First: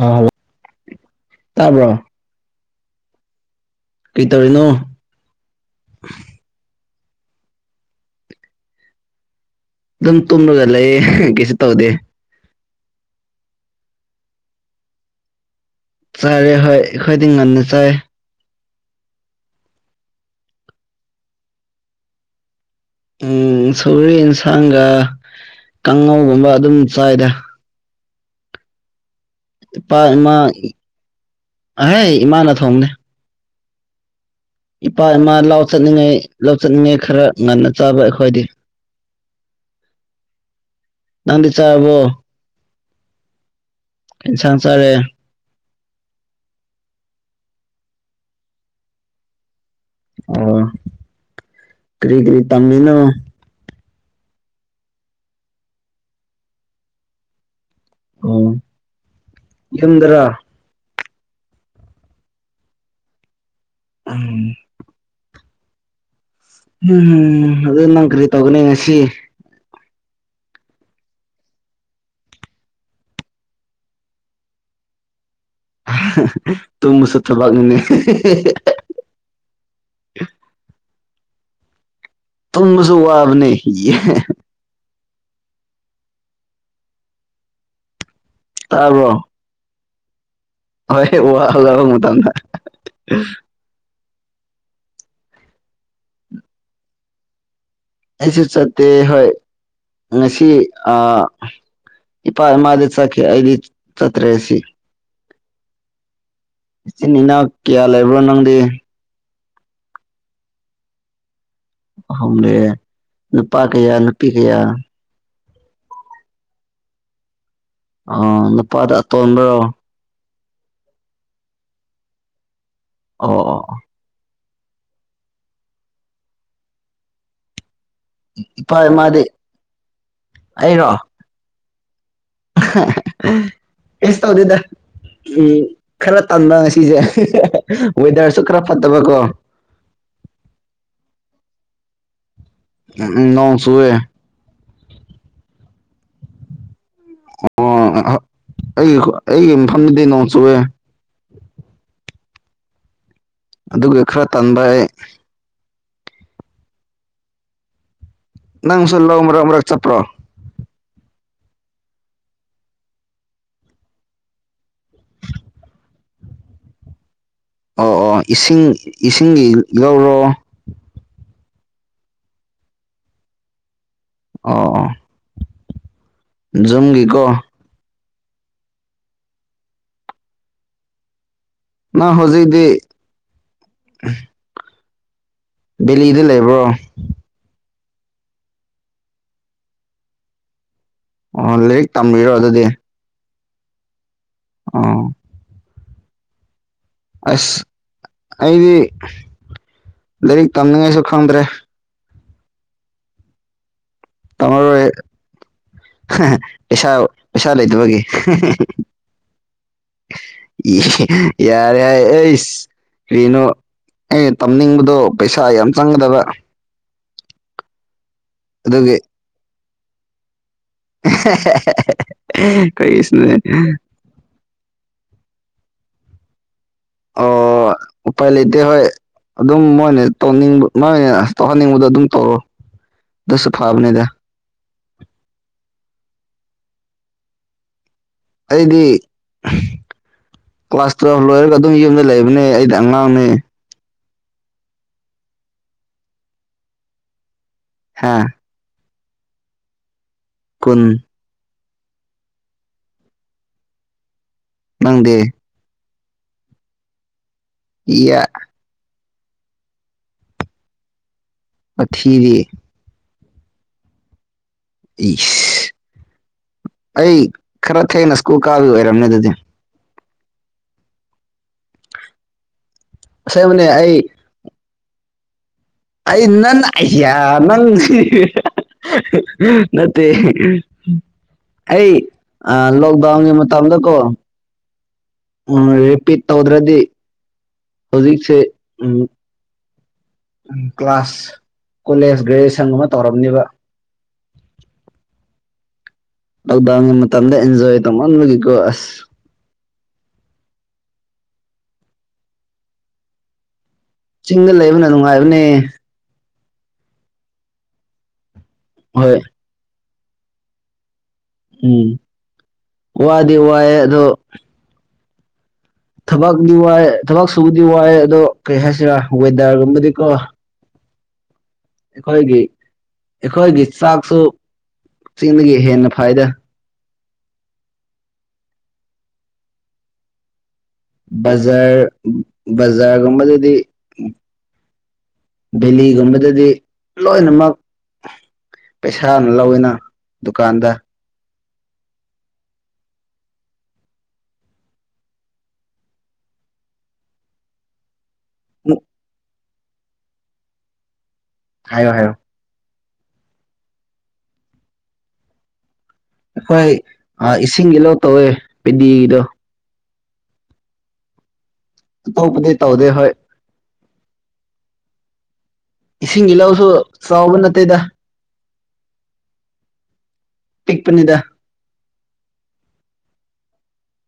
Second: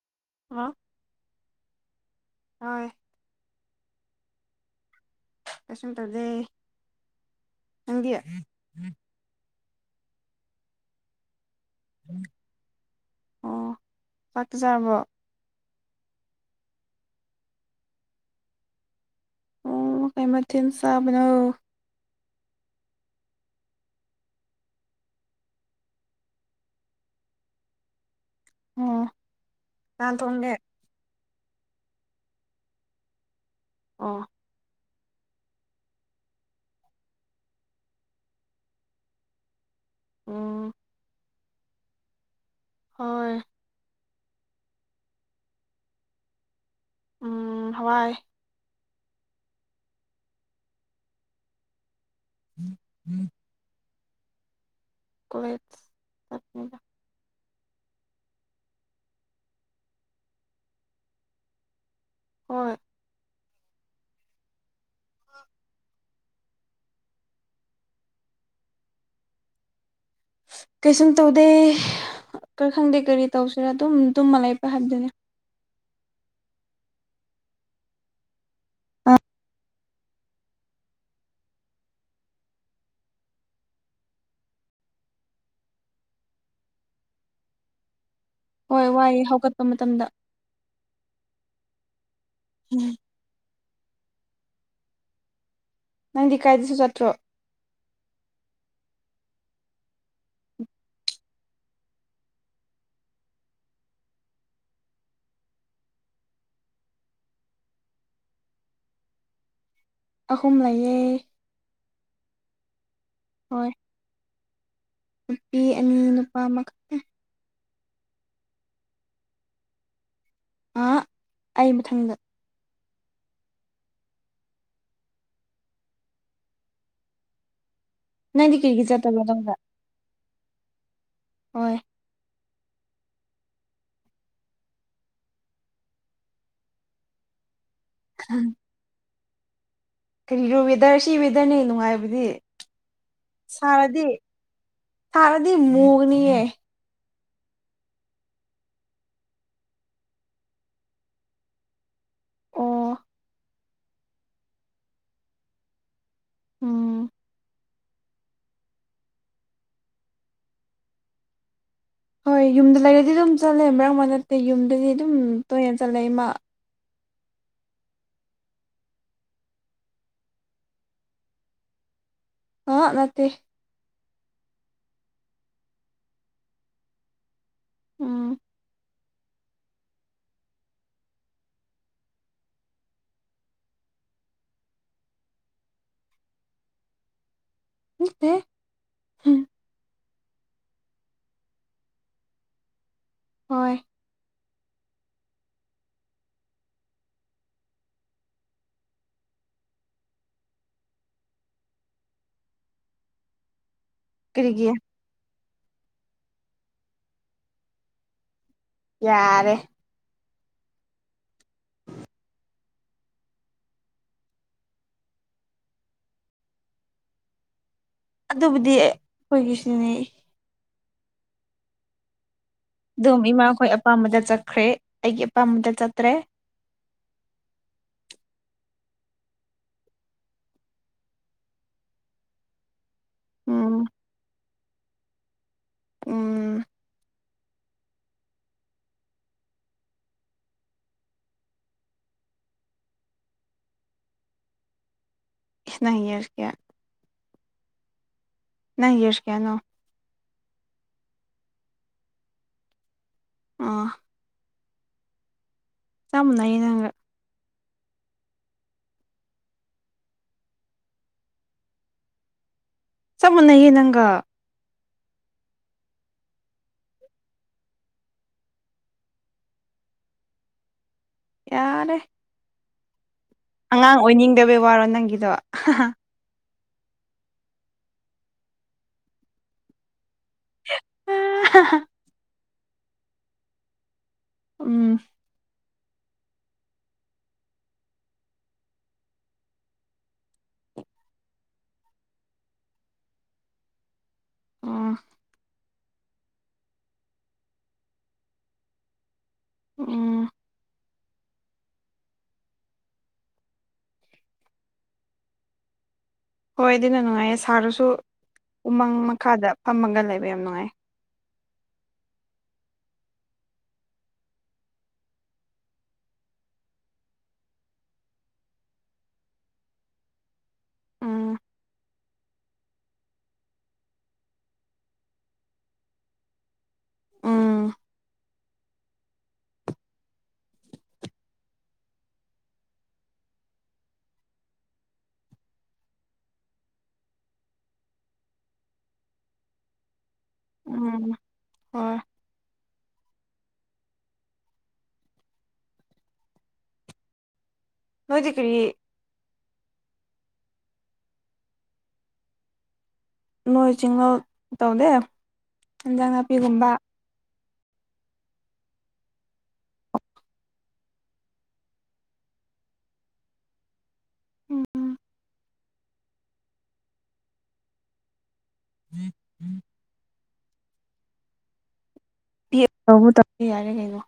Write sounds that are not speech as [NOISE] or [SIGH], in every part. ꯑꯥ hello hello ꯇꯥꯏꯌꯦ ꯀꯩꯇꯧꯔꯤꯅꯣ ꯀꯩꯁꯨꯝ ꯇꯧꯗꯦ ꯅꯪꯗꯤ ꯑꯗꯨꯝ ꯇꯨꯝꯔꯒ ꯂꯩꯌꯦ ꯀꯩꯁꯨ ꯇꯧꯗꯦ ꯑꯣ ꯆꯥꯛꯇꯤ ꯆꯥꯔꯕꯣ ꯆꯥꯔꯦ ꯍꯣꯏ ꯑꯩꯈꯣꯏꯗꯤ ꯉꯟꯅ ꯆꯥꯏ ꯑꯣ ꯀꯩ ꯃꯊꯦꯜ ꯆꯥꯕꯅꯣ ꯎꯝ ꯁꯧꯒ꯭ꯔꯤ ꯌꯦꯟꯁꯥꯡꯒ ꯀꯥꯡꯉꯧꯒꯨꯝꯕ ꯑꯗꯨꯝ ꯆꯥꯏꯗ [UNINTELLIGIBLE] ꯏꯄꯥ ꯀꯅꯥꯅ ꯏꯃꯥ ꯊꯣꯡꯒꯦ ꯍꯥꯏ ꯏꯃꯥꯅ ꯊꯣꯡꯕꯅꯦ ꯑꯣ ꯏꯄꯥ ꯏꯃꯥ ꯂꯥꯎ ꯆꯠꯅꯤꯡꯉꯩ ꯂꯥꯎ ꯆꯠꯅꯤꯡꯉꯩ ꯈꯔ ꯉꯟꯅ ꯆꯥꯕ ꯑꯩꯈꯣꯏꯗꯤ ꯑꯝ ꯅꯪꯗꯤ ꯆꯥꯔꯕꯣ ꯍꯣꯏ ꯏ ꯁꯁꯔꯦ ꯎꯝ ꯍꯋꯥꯏ ꯑꯣ ꯀꯔꯤ ꯀꯔꯤ ꯇꯝꯝꯕꯕꯤꯅ ꯀꯣꯂꯦꯠꯁ ꯆꯠꯄꯅꯤꯗ ꯑꯣ ꯌꯨꯝꯗꯔꯣ ꯍꯣꯏ ꯎꯝ [UNINTELLIGIBLE] ꯎꯝꯝ ꯑꯗꯨ ꯅꯪ ꯀꯔꯤ ꯇꯧꯒꯅꯤ ꯉꯁꯤ ꯀꯩꯁꯨꯝ ꯇꯧꯗꯦ ꯈꯔ ꯈꯪꯗꯦ ꯀꯔꯤ ꯇꯧꯁꯤꯔꯥ ꯑꯗꯨꯝ ꯇꯝꯃ ꯂ ꯂꯩꯄ ꯍꯥꯏꯕꯗꯨꯅꯤ ꯇꯨꯃꯨꯁꯨ ꯊꯕꯥꯛꯅꯤꯅꯦ [UNINTELLIGIBLE] ꯇꯨꯝꯕꯁꯨ ꯋꯥꯕꯅꯦ ꯍꯣꯏ ꯇꯥꯕ꯭ꯔꯣ ꯋꯥꯏ ꯍꯧꯒꯠꯄ ꯃꯇꯝꯗ ꯍꯣꯏ ꯋꯥꯜꯂꯕ ꯃ ꯃꯇꯝꯗ ꯎꯝ ꯎ ꯅꯪꯗꯤ ꯀꯥꯏꯗꯁꯨ ꯆꯠꯇ꯭ꯔꯣ ꯑꯩꯁꯨ ꯆꯠꯇꯦ ꯍꯣꯏ ꯉꯁꯤ ꯏꯄꯥ ꯏꯃꯥꯗꯤ ꯆꯈꯦ ꯑꯩꯗꯤ ꯆꯠꯇ꯭ꯔꯦꯁꯤ ꯏꯆꯤꯟ ꯏꯅꯥꯎ ꯀꯤꯌꯥ ꯂꯩꯕ꯭ꯔꯣ ꯅꯪꯗꯤ ꯑꯍꯨꯝ ꯂꯩꯌꯦ [UNINTELLIGIBLE] ꯅꯨꯄꯥ ꯍꯣꯏ ꯀꯌꯥ ꯅꯨꯄꯤ ꯀꯌꯥ ꯅꯨꯄꯤ ꯑꯅꯤ ꯅꯨꯄꯥ ꯑꯃꯈꯛꯇ ꯑ ꯅꯨꯄꯥꯗ ꯑꯇꯣꯟꯕ꯭ꯔꯣ ꯑ ꯑꯩ ꯃꯊꯪꯗ ꯑꯣ ꯑꯣ ꯅꯪꯗꯤ ꯏꯐ ꯀꯔꯤꯒꯤ ꯆꯠꯇꯕ꯭ꯔꯣ ꯃꯥꯗꯤ ꯅꯪꯗ ꯑꯩꯔꯣ ꯍꯣꯏ ꯀꯁ ꯇꯧꯗꯣꯏꯗ ꯎꯝ ꯈꯔ ꯇꯟꯥꯟꯕ ꯉꯁꯤꯁꯦ ꯋꯦꯗꯔꯁꯨ ꯈꯔ ꯐꯠꯇꯕ ꯀꯣ ꯀꯔꯤꯔꯣ ꯋꯦꯗꯔ ꯁꯤ ꯋꯦꯗꯔꯅꯤ ꯅꯨꯡꯉꯥꯏꯕꯗꯤ ꯎꯝ ꯅꯣꯡ ꯆꯨꯑꯦ ꯁꯥꯔꯗꯤ [UNINTELLIGIBLE] ꯃꯨꯒꯅꯤꯌꯦ ꯑꯣ ꯑꯩꯒꯤ ꯑꯩꯒꯤ ꯃꯐꯝꯗꯤ ꯅꯣꯡ ꯆꯨꯑꯦ ꯑꯣ ꯑꯗꯨꯒ ꯈꯔ ꯇꯟꯕ ꯏꯩ ꯎꯝ ꯅꯪꯁꯨ ꯂꯧ ꯃꯔꯛ ꯃꯔꯛ ꯆꯠꯄ꯭ꯔꯣ ꯍꯣꯏ ꯌꯨꯝꯗ ꯂꯩꯔꯗꯤ ꯑꯗꯨꯝ ꯆꯠꯂꯦ ꯃꯔꯛ ꯃꯔ ꯅꯠꯇꯦ ꯌꯨꯝꯗꯗꯤ ꯑꯗꯨꯝ ꯇꯣꯏꯅ ꯆꯠꯂꯦ ꯏꯃꯥ ꯑꯣ ꯑꯣ ꯏꯁꯤꯡ ꯏꯁꯤꯡꯒꯤ ꯂꯧꯔꯣ ꯑ ꯅꯠꯇꯦ ꯑꯣ ꯖꯨꯝꯒꯤ ꯀꯣ ꯎꯝ ꯅ ꯍꯧꯖꯤꯛꯗꯤ ꯗꯤꯂꯤꯗ ꯂꯩꯕ꯭ꯔꯣ ꯅꯠꯇꯦꯍꯦ ꯑꯣ ꯂꯥꯏꯔꯤꯛ ꯇꯝꯕꯤꯔꯣ ꯑꯗꯨꯗꯤ ꯍꯣꯏ ꯑ ꯑꯁ ꯑꯩꯗꯤ ꯂꯥꯏꯔꯤꯛ ꯇꯝꯅꯉꯥꯏꯁꯨ ꯈꯪꯗ꯭ꯔꯦ ꯀꯔꯤꯒꯤ ꯇꯝꯃꯔꯣꯏ ꯄꯩꯁꯥ ꯄꯩꯁꯥ ꯂꯩꯇꯕꯒꯤ ꯌꯥꯔꯦ ꯏ ꯌꯥꯔꯁ ꯄꯅꯣ ꯑꯦ ꯇꯝꯅꯤꯡꯕꯗꯣ ꯄꯩꯁꯥ ꯌꯥꯝ ꯆꯪꯒꯗꯕ ꯑꯗꯨꯕꯨꯗꯤ ꯑꯗꯨꯒꯤ ꯑꯩꯈꯣꯏꯒꯤꯁꯤꯅꯤ ꯎꯝ ꯑꯗꯨꯝ ꯏꯃꯥꯈꯣꯏ ꯑꯄꯥꯝꯕꯗ ꯆꯠꯈ꯭ꯔꯦ ꯑꯩꯒꯤ ꯑꯄꯥꯝꯕꯗ ꯆꯠꯇ꯭ꯔꯦ ꯑꯣ ꯎꯄꯥꯏ ꯂꯩꯇ ꯍꯣꯏ ꯑꯗꯨꯝ ꯃꯣꯏꯅ ꯇꯧꯅꯤꯡꯕ ꯃꯣꯏꯅ ꯇꯧꯍꯟꯅꯤꯡꯕꯗꯣ ꯑꯗꯨꯝ ꯇꯧꯔꯣ ꯑꯗꯨꯁꯨ ꯎꯝ ꯐꯕꯅꯤꯗ ꯎꯝ ꯑꯩꯗꯤ [UNINTELLIGIBLE] ꯀ꯭ꯂꯥꯁ ꯇꯨꯌꯦꯜꯕ ꯂꯣꯏꯔꯒ ꯑꯗꯨꯝ ꯌꯨꯝꯗ ꯂꯩꯕꯅꯦ ꯑꯩꯗꯤ ꯑꯉꯥꯡꯅꯦ [UNINTELLIGIBLE] ꯍꯥꯥ ꯅꯪ ꯌꯁ ꯀꯌꯥꯅꯣ ꯀꯨꯟ ꯑꯥ ꯅꯪꯗꯦ ꯆꯝ ꯂꯩꯥꯏ ꯅꯉꯒ ꯏꯌꯥ ꯋꯥꯊꯤꯗꯤ ꯆꯞ ꯃꯥꯟꯅꯩꯌꯦ ꯅꯪꯒ ꯏꯁ ꯑꯩ ꯈꯔ ꯊꯦꯡꯅ ꯁ꯭ꯀꯨꯜ ꯀꯥꯕꯩ ꯑꯣꯏꯔꯝꯃꯦ ꯑꯗꯨꯗꯤ ꯌꯥꯔꯦ ꯑꯁꯦꯡꯕꯅꯦ ꯑꯩ ꯑꯉꯥꯡ ꯑꯣꯏꯅꯤꯡꯗꯕꯩ ꯋꯥꯔꯣ ꯅꯪꯒꯤꯗꯣ ꯑꯩ ꯅꯪ ꯑꯌꯥ ꯅꯪꯝ ꯅꯠꯇꯦ ꯑꯩ ꯂꯣꯛꯗꯥꯎꯟꯒꯤ ꯃꯇꯝꯗ ꯀꯣ ꯎꯝ ꯎ ꯔꯤꯄꯤꯠ ꯇꯧꯗ꯭ꯔꯗꯤ ꯍꯧꯖꯤꯛꯁꯦ ꯎꯝ ꯎ ꯀ꯭ꯂꯥꯁ ꯀꯣꯂꯦꯖ ꯒ꯭ꯔꯦꯖꯨꯦꯁꯟ ꯑꯃ ꯇꯧꯔꯝꯅꯤꯕ ꯎꯝ ꯑꯗ ꯃ ꯃꯇꯝꯗ ꯑꯦꯟꯖꯣ ꯇꯃꯣꯣꯁ ꯎꯝ ꯆꯤꯡꯗ ꯂꯩꯕꯅ ꯅꯨꯡꯉꯥꯏꯕꯅꯦ ꯍꯣꯏ ꯑꯗꯨꯅ ꯅꯨꯡꯉꯥꯏꯌꯦ ꯁꯥꯔꯁꯨ ꯎꯃꯪ ꯍꯣꯏ ꯃꯈꯥꯗ ꯐꯝꯃꯒ ꯂꯩꯕ ꯌꯥꯝ ꯅꯨꯡꯉꯥꯏ ꯎꯝ ꯋꯥꯗꯤ ꯋꯥꯑꯦ ꯑꯗꯣ ꯊꯕꯛꯗꯤ ꯋꯥꯏ ꯊꯕꯛ ꯁꯨꯕꯗꯤ ꯋꯥꯏ ꯑꯗꯣ ꯀꯔꯤ ꯍꯥꯏꯁꯤꯔꯥ ꯋꯦꯗꯔꯒꯨꯝꯕꯗꯤꯀꯣ ꯎꯝ ꯑꯩꯈꯣꯏꯒꯤ ꯑꯩꯈꯣꯏꯒꯤ ꯆꯥꯛꯁꯨ ꯆꯤꯡꯗꯒꯤ ꯍꯦꯟꯅ ꯐꯥꯏꯗ ꯎꯝ ꯕꯖꯥꯔ ꯕꯖꯥꯔꯒꯨꯝꯕꯗꯗꯤ ꯚꯦꯂꯤꯒꯨꯝꯕꯗꯗꯤ ꯂꯣꯏꯅꯃꯛ ꯄꯩꯁꯥꯅ ꯂꯧꯋꯅ ꯎꯝ ꯍꯣꯏ ꯅꯣꯏꯗꯤ ꯀꯔꯤ ꯎꯝ ꯍꯥꯏꯌꯣ ꯍꯥꯏꯌꯣ ꯃꯣꯏ ꯆꯤꯡ ꯉꯧ ꯇꯧꯗꯦ ꯏꯟꯖꯥꯡ ꯑꯩꯈꯣꯏ ꯅꯥꯄꯤꯒꯨꯝꯕ ꯑ ꯏꯁꯤꯡꯒꯤ ꯂꯧ ꯇꯧꯋꯦ ꯄꯦꯗꯤꯒꯤꯗꯣ ꯑꯇꯣꯞꯄꯗꯤ ꯇꯧꯗꯦ ꯍꯣꯏ ꯎꯝ ꯏꯁꯤꯡꯒꯤ ꯂꯧꯁꯨ ꯆꯥꯎꯕ ꯅꯠꯇꯦꯗ [INAUDIBLE] ꯄꯤꯛꯄꯅꯤꯗ [UNINTELLIGIBLE] ꯌꯥꯔꯦ ꯀꯩꯅꯣ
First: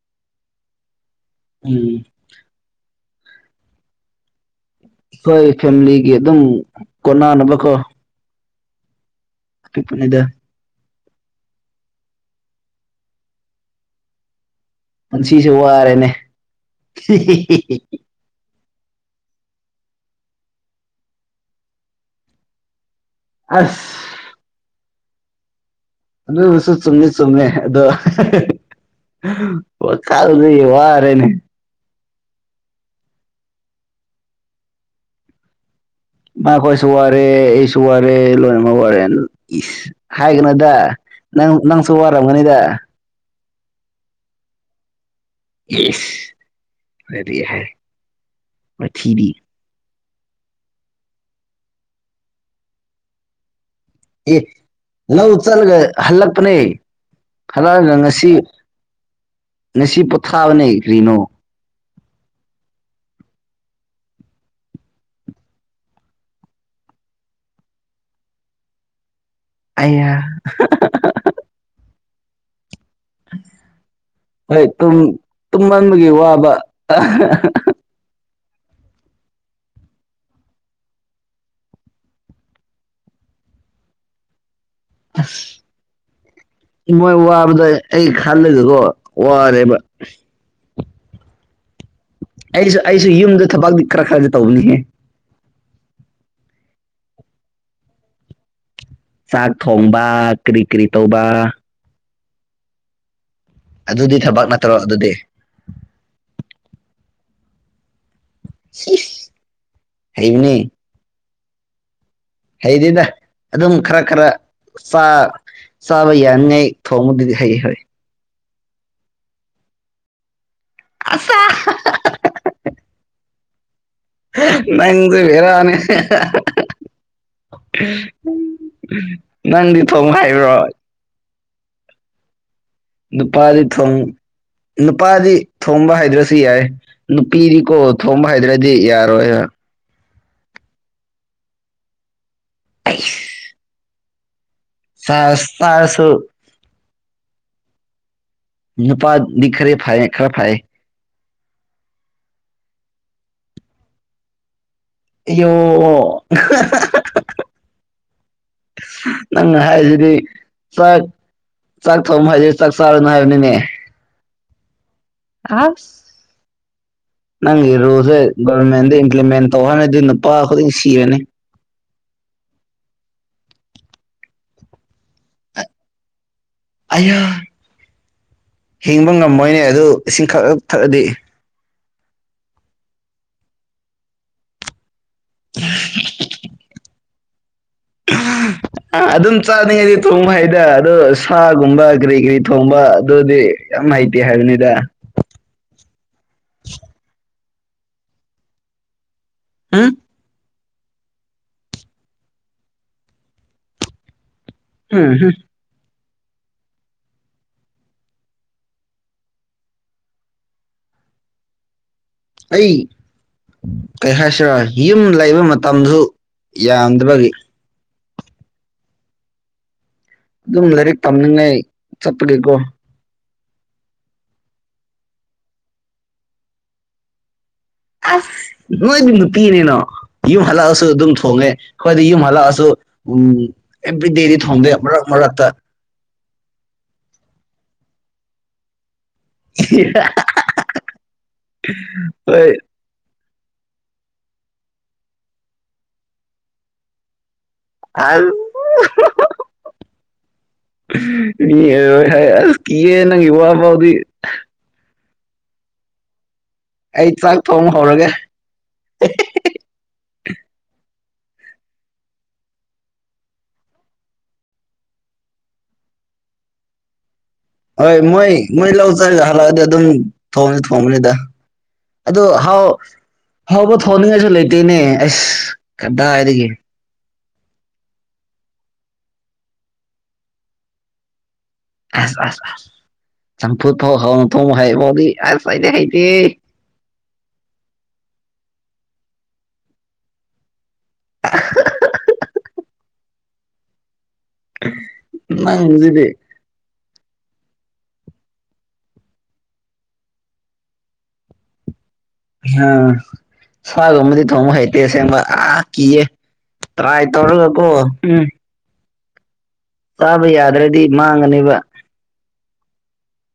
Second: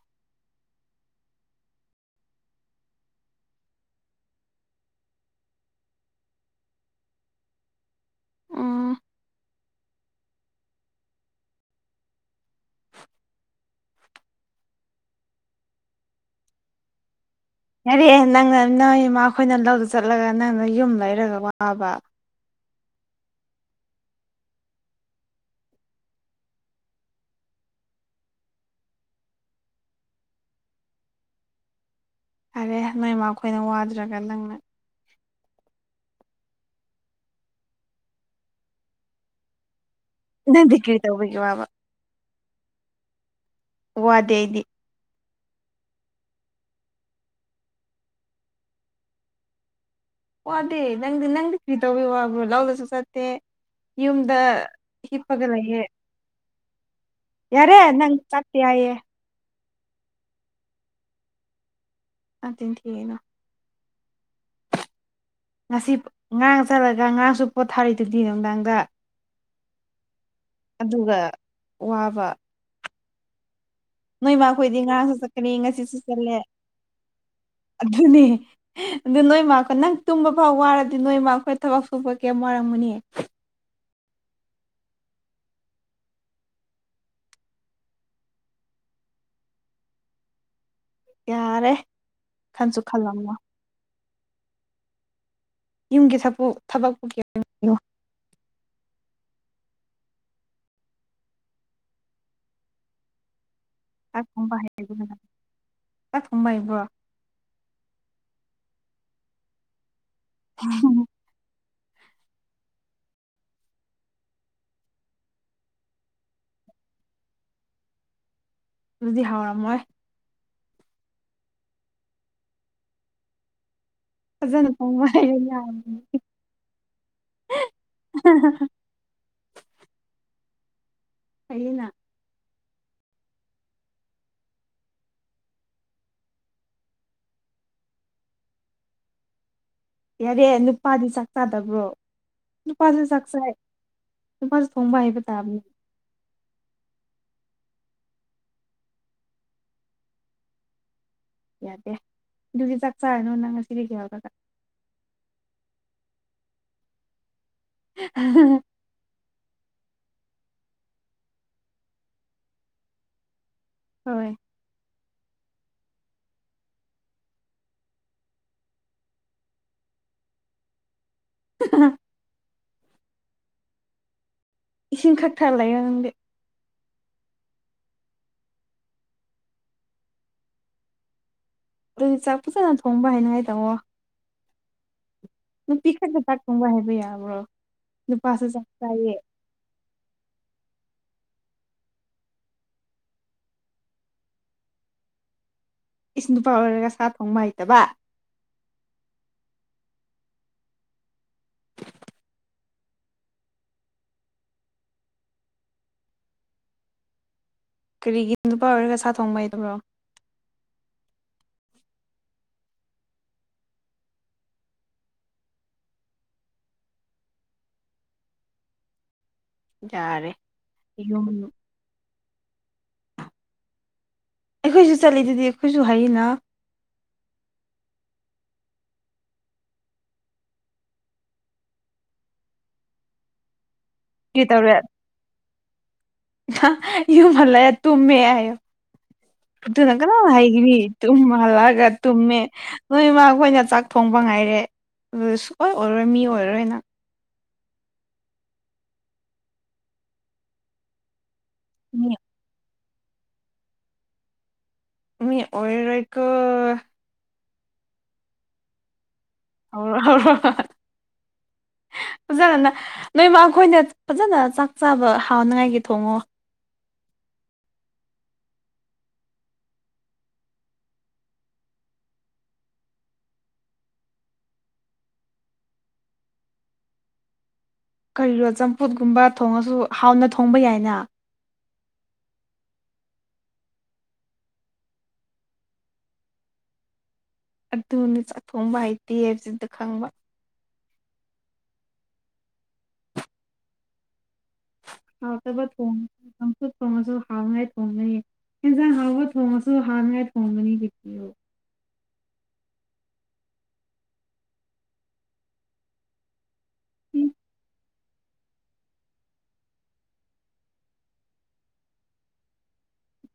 ꯎꯝ ꯑꯩꯈꯣꯏ ꯐꯦꯝꯂꯤꯒꯤ ꯑꯗꯨꯝ ꯀꯣꯟꯅꯅꯕꯀꯣ ꯎꯝ ꯄꯤꯛꯄꯅꯦꯗ ꯄꯨꯟꯁꯤꯁꯦ ꯋꯥꯔꯦꯅꯦ ꯌꯥꯔꯦ ꯑꯦ ꯅꯪꯅ ꯅꯣꯏ ꯏꯃꯥ ꯈꯣꯏꯅ ꯂꯧꯗ ꯆꯠꯂꯒ ꯅꯪꯅ ꯌꯨꯝ ꯂꯩꯔꯒ ꯋꯥꯕ ꯑꯁ ꯑꯗꯨꯁꯨ ꯆꯨꯝꯃꯤ ꯆꯨꯝꯃꯦ ꯑꯗꯣ ꯋꯥꯈꯜꯗꯤ ꯋꯥꯔꯦꯅꯦ ꯌꯥꯔꯦ ꯅꯣꯏꯃꯥ ꯈꯣꯏꯅ ꯋꯥꯗ꯭ꯔꯒ ꯅꯪꯅ ꯏꯃꯥꯈꯣꯏꯁꯨ ꯋꯥꯔꯦ ꯑꯩꯁꯨ ꯋꯥꯔꯦ ꯂꯣꯏꯃ ꯋꯥꯔꯦ ꯏꯁ ꯍꯥꯏꯒꯅꯣꯗ ꯅꯪꯗꯤ ꯀꯔꯤ ꯇꯧꯕꯒꯤ ꯅꯪ ꯋꯥꯕ ꯅꯪꯁꯨ ꯋꯥꯔꯝꯒꯅꯤꯗ ꯋꯥꯗꯦ ꯑꯩꯗꯤ ꯏꯁ [UNINTELLIGIBLE] ꯋꯥꯊꯤꯕꯤ ꯋꯥꯗꯦ ꯅꯪꯗꯤ ꯅꯪꯗꯤ ꯀꯔꯤ ꯇꯧꯕꯩ ꯋꯥꯕ꯭ꯔꯣ ꯂꯧꯗꯁꯨ ꯆꯠꯇꯦ ꯌꯨꯝꯗ ꯑꯦ ꯂꯧ ꯍꯤꯞꯄꯒ ꯆꯠꯂꯒ ꯂꯩꯌꯦ ꯍꯜꯂꯛꯄꯅꯦ ꯌꯥꯔꯦ ꯍꯜꯂꯛꯑꯒ ꯅꯪ ꯉꯁꯤ ꯆꯥꯛꯇꯦ ꯍꯥꯏꯌꯦ ꯉꯁꯤ ꯄꯣꯊꯥꯕꯅꯦ ꯀ꯭ꯔꯤꯅꯣ ꯑꯆꯤꯟ ꯊꯤꯒꯅꯣ ꯉꯁꯤ ꯉꯥ ꯆꯠꯂꯒ ꯉꯔꯥꯡꯁꯨ ꯄꯣꯊꯥꯔꯤꯗꯨꯗꯤ ꯅꯨꯡꯗꯥꯡꯗ ꯑꯩꯌꯥ ꯑꯗꯨꯒ ꯋꯥꯕ ꯅꯣꯏ ꯍꯣꯏ ꯃꯥꯈꯣꯏꯗꯤ ꯇꯨꯝ ꯉꯔꯥꯡꯁꯨ ꯆꯠꯀꯅꯤ ꯉꯁꯤꯁꯨ ꯇꯨꯝꯃꯟꯕꯒꯤ ꯆꯠꯂꯦ ꯋꯥꯕ ꯑꯗꯨꯅꯦ ꯑꯗꯨ ꯅꯣꯏꯃꯀꯣ ꯅꯪ ꯇꯨꯝꯕ ꯐꯥꯎ ꯋꯥꯔꯗꯤ ꯅꯣꯏꯃꯥ ꯈꯣꯏ ꯊꯕꯛ ꯁꯨꯕ ꯀꯩꯌꯥꯝ ꯋꯥꯔꯝꯒꯅꯤ ꯑꯁ ꯃꯣꯏ ꯋꯥꯕꯗꯣ ꯑꯩ ꯈꯜꯂꯒꯀꯣ ꯋꯥꯔꯦꯕ ꯌꯥꯔꯦ ꯑꯩꯁꯨ ꯈꯟꯁꯨ ꯑꯩꯁꯨ ꯈꯜꯂꯝꯃꯣ ꯌꯨꯝꯗ ꯊꯕꯛꯗꯤ ꯈꯔ ꯈꯔꯗꯤ ꯇꯧꯕꯅꯤꯍꯦ ꯌꯨꯝꯒꯤ ꯊꯄꯨ ꯊꯕꯛꯄꯨ [UNINTELLIGIBLE] ꯆꯥꯛ ꯊꯣꯡꯕ ꯀ꯭ꯔꯤ ꯀ꯭ꯔꯤ ꯇꯧꯕ ꯑꯗꯨꯗꯤ ꯆꯥꯛ ꯊꯕꯛ ꯊꯣꯡꯕ ꯅꯠꯇ꯭ꯔꯣ ꯍꯩꯕ꯭ꯔꯣ ꯑꯗꯨꯗꯤ ꯅꯪ ꯆꯥꯛ ꯊꯣꯡꯕ ꯍꯩꯕ꯭ꯔꯣ ꯁꯤꯁ ꯍꯩꯕꯅꯤ ꯍꯩꯗꯦꯗ ꯑꯗꯨꯝ ꯈꯔ ꯈꯔ ꯆꯥ ꯆꯥꯕ ꯌꯥꯅꯤꯡꯉꯥꯏ ꯊꯣꯡꯕꯗꯨꯗꯤ ꯍꯩ ꯍꯣꯏ ꯑꯗꯨꯗꯤ ꯍꯥꯎꯔꯝꯃꯣꯏ ꯑꯆꯥ ꯐꯖꯅ ꯊꯣꯡꯕ ꯅꯪꯁꯨ ꯍꯩꯔꯗꯤ ꯕꯦꯔꯥꯅꯦ ꯌꯥꯔꯕꯅꯤ ꯅꯪꯗꯤ ꯊꯣꯡꯕ ꯍꯩꯕ꯭ꯔꯣ ꯍꯩꯌꯦꯅ ꯅꯨꯄꯥꯗꯤ ꯊꯣꯡ ꯅꯨꯄꯥꯗꯤ ꯊꯣꯡꯕ ꯍꯩꯗ꯭ꯔꯁꯨ ꯌꯥꯏ ꯅꯨꯄꯤꯗꯤꯀꯣ ꯊꯣꯝꯕ ꯍꯩꯗ꯭ꯔꯗꯤ ꯌꯥꯔꯣꯏꯕ ꯌꯥꯔꯦ ꯅꯨꯄꯥꯗꯤ ꯆꯥꯛ ꯆꯥꯗꯕ꯭ꯔꯣ ꯅꯨꯄꯥꯁꯨ ꯆꯥꯛ ꯆꯥꯏ ꯅꯨꯄꯥꯁꯨ ꯊꯣꯡꯕ ꯍꯩꯕ ꯆꯥꯁ ꯇꯥꯕꯅꯤ ꯆꯥꯔꯁꯨ ꯅꯨꯄꯥꯗꯤ ꯈꯦꯔ ꯐꯥꯏꯌꯦ ꯈꯔ ꯐꯥꯏꯌꯦ ꯌꯥꯗꯦ ꯑꯗꯨꯗꯤ ꯆꯥꯛ ꯆꯥꯔꯅꯨ ꯅꯪ ꯉꯁꯤꯗꯒꯤ ꯍꯧꯔꯒ ꯑꯣꯌꯣ ꯑꯍ ꯍ ꯍ ꯍꯛ ꯑꯍꯑ ꯅꯪ ꯍꯥꯏꯁꯤꯗꯤ ꯆꯥꯛ ꯆꯥꯛ ꯊꯣꯡꯕ ꯍꯥꯏꯁꯦ ꯆꯥꯛ ꯆꯥꯔꯅꯨ ꯍꯥꯏꯕꯅꯤꯅꯦ ꯍꯣꯏ ꯑꯁ ꯅꯪꯒꯤ ꯔꯨꯜꯁꯦ ꯒꯔꯃꯦꯟꯗ ꯏꯝꯄ꯭ꯂꯤꯃꯦꯟ ꯇꯧꯍꯅꯗꯤ ꯅꯨꯄꯥ ꯈꯨꯗꯤꯡ ꯁꯤꯔꯅꯤ [UNINTELLIGIBLE] ꯏꯁꯤꯡ ꯈꯛꯊꯛ ꯂꯩꯑꯣ ꯅꯪꯗꯤ ꯑꯌꯥ ꯍꯤꯡꯕ ꯉꯝꯃꯣꯏꯅꯦ ꯑꯗꯨ ꯏꯁꯤꯡ ꯈꯛꯛ ꯊꯛꯑꯗꯤ ꯑꯗꯨꯗꯤ ꯆꯥꯛ ꯐꯖꯅ ꯊꯣꯡꯕ ꯍꯥꯏꯅꯉꯥꯏ ꯇꯥꯃꯣ ꯅꯨꯄꯤ ꯈꯛꯇ ꯆꯥꯛ ꯊꯣꯡꯕ ꯍꯥꯏꯕ ꯌꯥꯕ꯭ꯔꯣ ꯅꯨꯄꯥꯁꯨ ꯆꯥꯛ ꯆꯥꯏꯌꯦ ꯆꯥꯅꯤꯡꯉꯩꯗꯤ ꯊꯣꯡꯕ ꯍꯩꯗꯦ ꯑꯗꯣ ꯁꯥꯒꯨꯝꯕ ꯀꯤꯔꯤ ꯀꯤꯔꯤ ꯊꯣꯡꯕ ꯑꯗꯨꯗꯤ ꯌꯥꯝꯍꯩꯇꯦ ꯍꯥꯏꯕꯅꯤꯗ ꯏꯁ ꯅꯨꯄꯥ ꯑꯣꯏꯔꯒ ꯁꯥ ꯊꯣꯡꯕ ꯍꯩꯇꯕ ꯎꯝ ꯍꯨꯝ ꯍꯝ ꯀꯔꯤꯒꯤ ꯅꯨꯄꯥ ꯑꯣꯏꯔꯒ ꯁꯥ ꯊꯣꯡꯕ ꯍꯥꯏꯗꯕ꯭ꯔꯣ ꯑꯩ ꯀꯩ ꯍꯥꯏꯥꯏꯁꯤꯔ ꯌꯨꯝ ꯂꯩꯕ ꯃꯇꯝꯁꯨ ꯌꯥꯝꯗꯕꯒꯤ ꯌꯥꯔꯦ ꯑꯗꯨꯝ ꯂꯥꯏꯔꯤꯛ ꯌꯨꯝ ꯇꯝꯅꯤꯡꯉꯥꯏ ꯆꯠꯄꯒꯤꯀꯣ ꯑꯩꯈꯣꯏꯁꯨ ꯆꯠꯂꯤꯗꯨꯗꯤ ꯑꯩꯈꯣꯏꯁꯨ ꯍꯥꯏꯔꯤꯅ ꯑꯁ ꯅꯣꯏꯗꯤꯕꯨꯅꯨꯄꯤꯅꯦꯅꯣ ꯌꯨꯝ ꯍꯜꯂꯛꯑꯁꯨ ꯑꯗꯨꯝ ꯊꯣꯡꯉꯦ ꯑꯩꯈꯣꯏꯗꯤ ꯌꯨꯝ ꯍꯜꯂꯛꯑꯁꯨ ꯎꯝ ꯑꯦꯕꯔꯤ ꯗꯦꯗꯤ ꯀꯔꯤ ꯊꯣꯗꯦ ꯃ ꯔꯛ ꯃꯔꯛꯇ ꯌ ꯃꯂ ꯇꯨꯝ ꯍꯥꯏꯣ ꯄꯨ ꯅꯪꯀ ꯅ ꯍꯥꯏꯒꯔꯤ ꯇꯨꯝꯂꯒ ꯇꯨꯝꯃꯦ ꯍꯣꯏ ꯅꯣꯏ ꯏꯃꯥ ꯑꯩꯈꯣꯏꯅ ꯆꯥꯛ ꯊꯣꯡꯕ ꯉꯥꯏꯔꯦ ꯑꯗꯨ ꯁꯨꯀꯣꯏ ꯑꯣꯏꯔꯣꯏ ꯃꯤ ꯑꯣꯏꯔꯣꯏꯅ ꯑ ꯃꯤ ꯃꯤ ꯍꯥꯏ ꯑ ꯀꯤꯌꯦ ꯅꯪꯒꯤ ꯋꯥ ꯕꯥꯎꯗꯤ ꯃꯤ ꯑꯣꯏꯔꯔꯣꯏꯀꯣ ꯑꯩ ꯆꯥꯛ ꯊꯣꯡ ꯍꯧꯔꯒꯦ ꯑꯩꯅ ꯑꯍ ꯑꯍ ꯐꯖꯅꯅ ꯅꯣꯏꯃ ꯑꯩꯈꯣꯏꯅ ꯐꯖꯅ ꯆꯥꯛ ꯆꯥꯕ ꯍꯥꯎꯅꯉꯥꯏꯒꯤ ꯊꯣꯡꯉꯣ ꯍꯣꯏ ꯃꯣꯏ ꯃꯣꯏ ꯂꯧ ꯆꯔꯒ ꯍꯜꯂꯛꯑꯗꯤ ꯑꯗꯨꯝ ꯊꯣꯡꯅꯤ ꯊꯣꯡꯉꯅꯤꯗ ꯑ ꯍꯥꯎ ꯍꯥꯎꯕ ꯊꯣꯡꯅꯤꯡꯉꯥꯏꯁꯨ ꯂꯩꯇꯦꯅꯦ ꯑꯁ ꯀꯗꯥꯏꯗꯒꯤ ꯀꯔꯤꯔꯣ ꯆꯝꯐꯨꯠꯒꯨꯝꯕ ꯊꯣꯡꯉꯁꯨ ꯍꯥꯎꯅ ꯊꯣꯡꯕ ꯌꯥꯏꯅ ꯑꯁ ꯑꯁ ꯑꯁ ꯆꯝꯐꯨ ꯊꯣꯡ ꯍꯣꯡ ꯊꯣꯡ ꯍꯩꯕꯣꯗꯤ ꯑꯁ ꯍꯗꯤ ꯍꯩꯇꯦ ꯑꯗꯨꯅꯤ ꯆꯥꯛꯊꯣꯡꯕ ꯍꯥꯏꯩꯇꯦ ꯍꯥꯏꯕꯁꯤꯗ ꯈꯪꯕ ꯑꯍ ꯑꯍꯛ ꯑꯍꯛ ꯑꯍꯛ ꯍꯥꯎ ꯇꯕ ꯊꯣꯡꯏ ꯅꯪꯁꯤꯗꯤ ꯈꯨꯠ ꯊꯣꯡꯉꯁꯨ ꯍꯥꯡꯅꯉꯥꯏ ꯊꯣꯡꯒꯅꯤ ꯌꯦꯟꯖꯥꯡ ꯍꯥꯎꯕ ꯊꯣꯡꯉꯁꯨ ꯍꯥꯡꯅꯉꯥꯏ ꯊꯣꯡꯒꯅꯤ ꯀꯄꯤꯌꯨ [UNINTELLIGIBLE] ꯁꯥꯒꯨꯝꯕꯗꯤ ꯊꯣꯡꯕ ꯍꯩꯇꯦ ꯑꯁꯦꯡꯕ ꯑꯥ ꯀꯤꯌꯦ ꯇ꯭ꯔꯥꯏ ꯁꯤ ꯇꯧꯔꯒꯀꯣ ꯎꯝ ꯆꯥꯕ ꯌꯥꯗ꯭ꯔꯗꯤ ꯃꯥꯡꯒꯅꯦꯕ [UNINTELLIGIBLE]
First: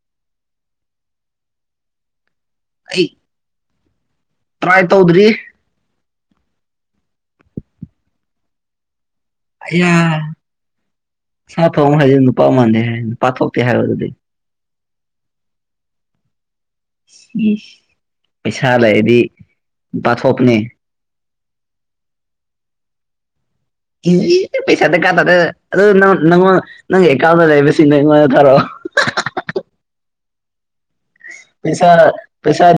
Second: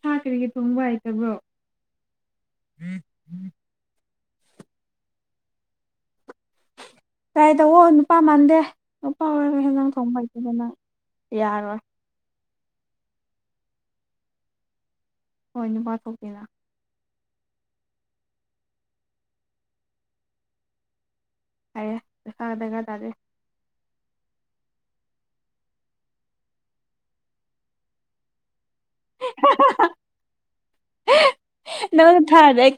ꯁꯥ ꯀꯔꯤꯒꯤ ꯊꯣꯡꯕ ꯍꯥꯏꯇꯕ꯭ꯔꯣ [INAUDIBLE] [INAUDIBLE] ꯇ꯭ꯔꯥꯏ ꯇꯧꯗ꯭ꯔꯤ ꯇ꯭ꯔꯥꯏ ꯇꯧꯑꯣ ꯅꯨꯄꯥ ꯃꯥꯟꯗꯦ ꯅꯨꯄꯥ ꯑꯣꯏꯔꯒ ꯍꯦꯟ ꯑꯌꯥ ꯖꯥꯡ ꯊꯣꯡꯕ ꯍꯩꯇꯕ ꯅꯪ ꯌꯥꯔꯣꯏ ꯑꯣ ꯍꯩꯌꯦ ꯅꯨꯞ ꯅꯨꯄꯥ ꯃꯥꯟꯗꯦꯍꯦ ꯅꯨꯄꯥ ꯊꯣꯛꯇꯦ ꯍꯥꯏꫪꯣꯗꯨꯗꯤ ꯍꯣꯏ ꯅꯨꯄꯥ ꯊꯣꯛꯇꯦꯅ ꯏꯁ ꯄꯩꯁꯥ ꯂꯩꯔꯗꯤ ꯅꯨꯄꯥ ꯊꯣꯛꯄꯅꯦ ꯍꯩꯔꯦ ꯅꯨꯄꯥꯗꫪꯀꯥ ꯇꯥꯗꯦ ꯏꯁ ꯏ ꯄꯩꯁꯥ ꯗꯥꯀꯥ ꯇꯥꯗꯦ ꯑꯗꯨ ꯅꯪ ꯅꯪꯉꯣꯟ ꯅꯪꯒꯤ ꯑꯦꯀꯥꯎꯟꯗ ꯂꯩꯕꯁꯤꯡꯗꯨ ꯑꯩꯉꯣꯟꯗ ꯊꯥꯔꯛꯑꯣ ꯍ ꯄꯩꯁꯥ ꯄꯩꯁꯥ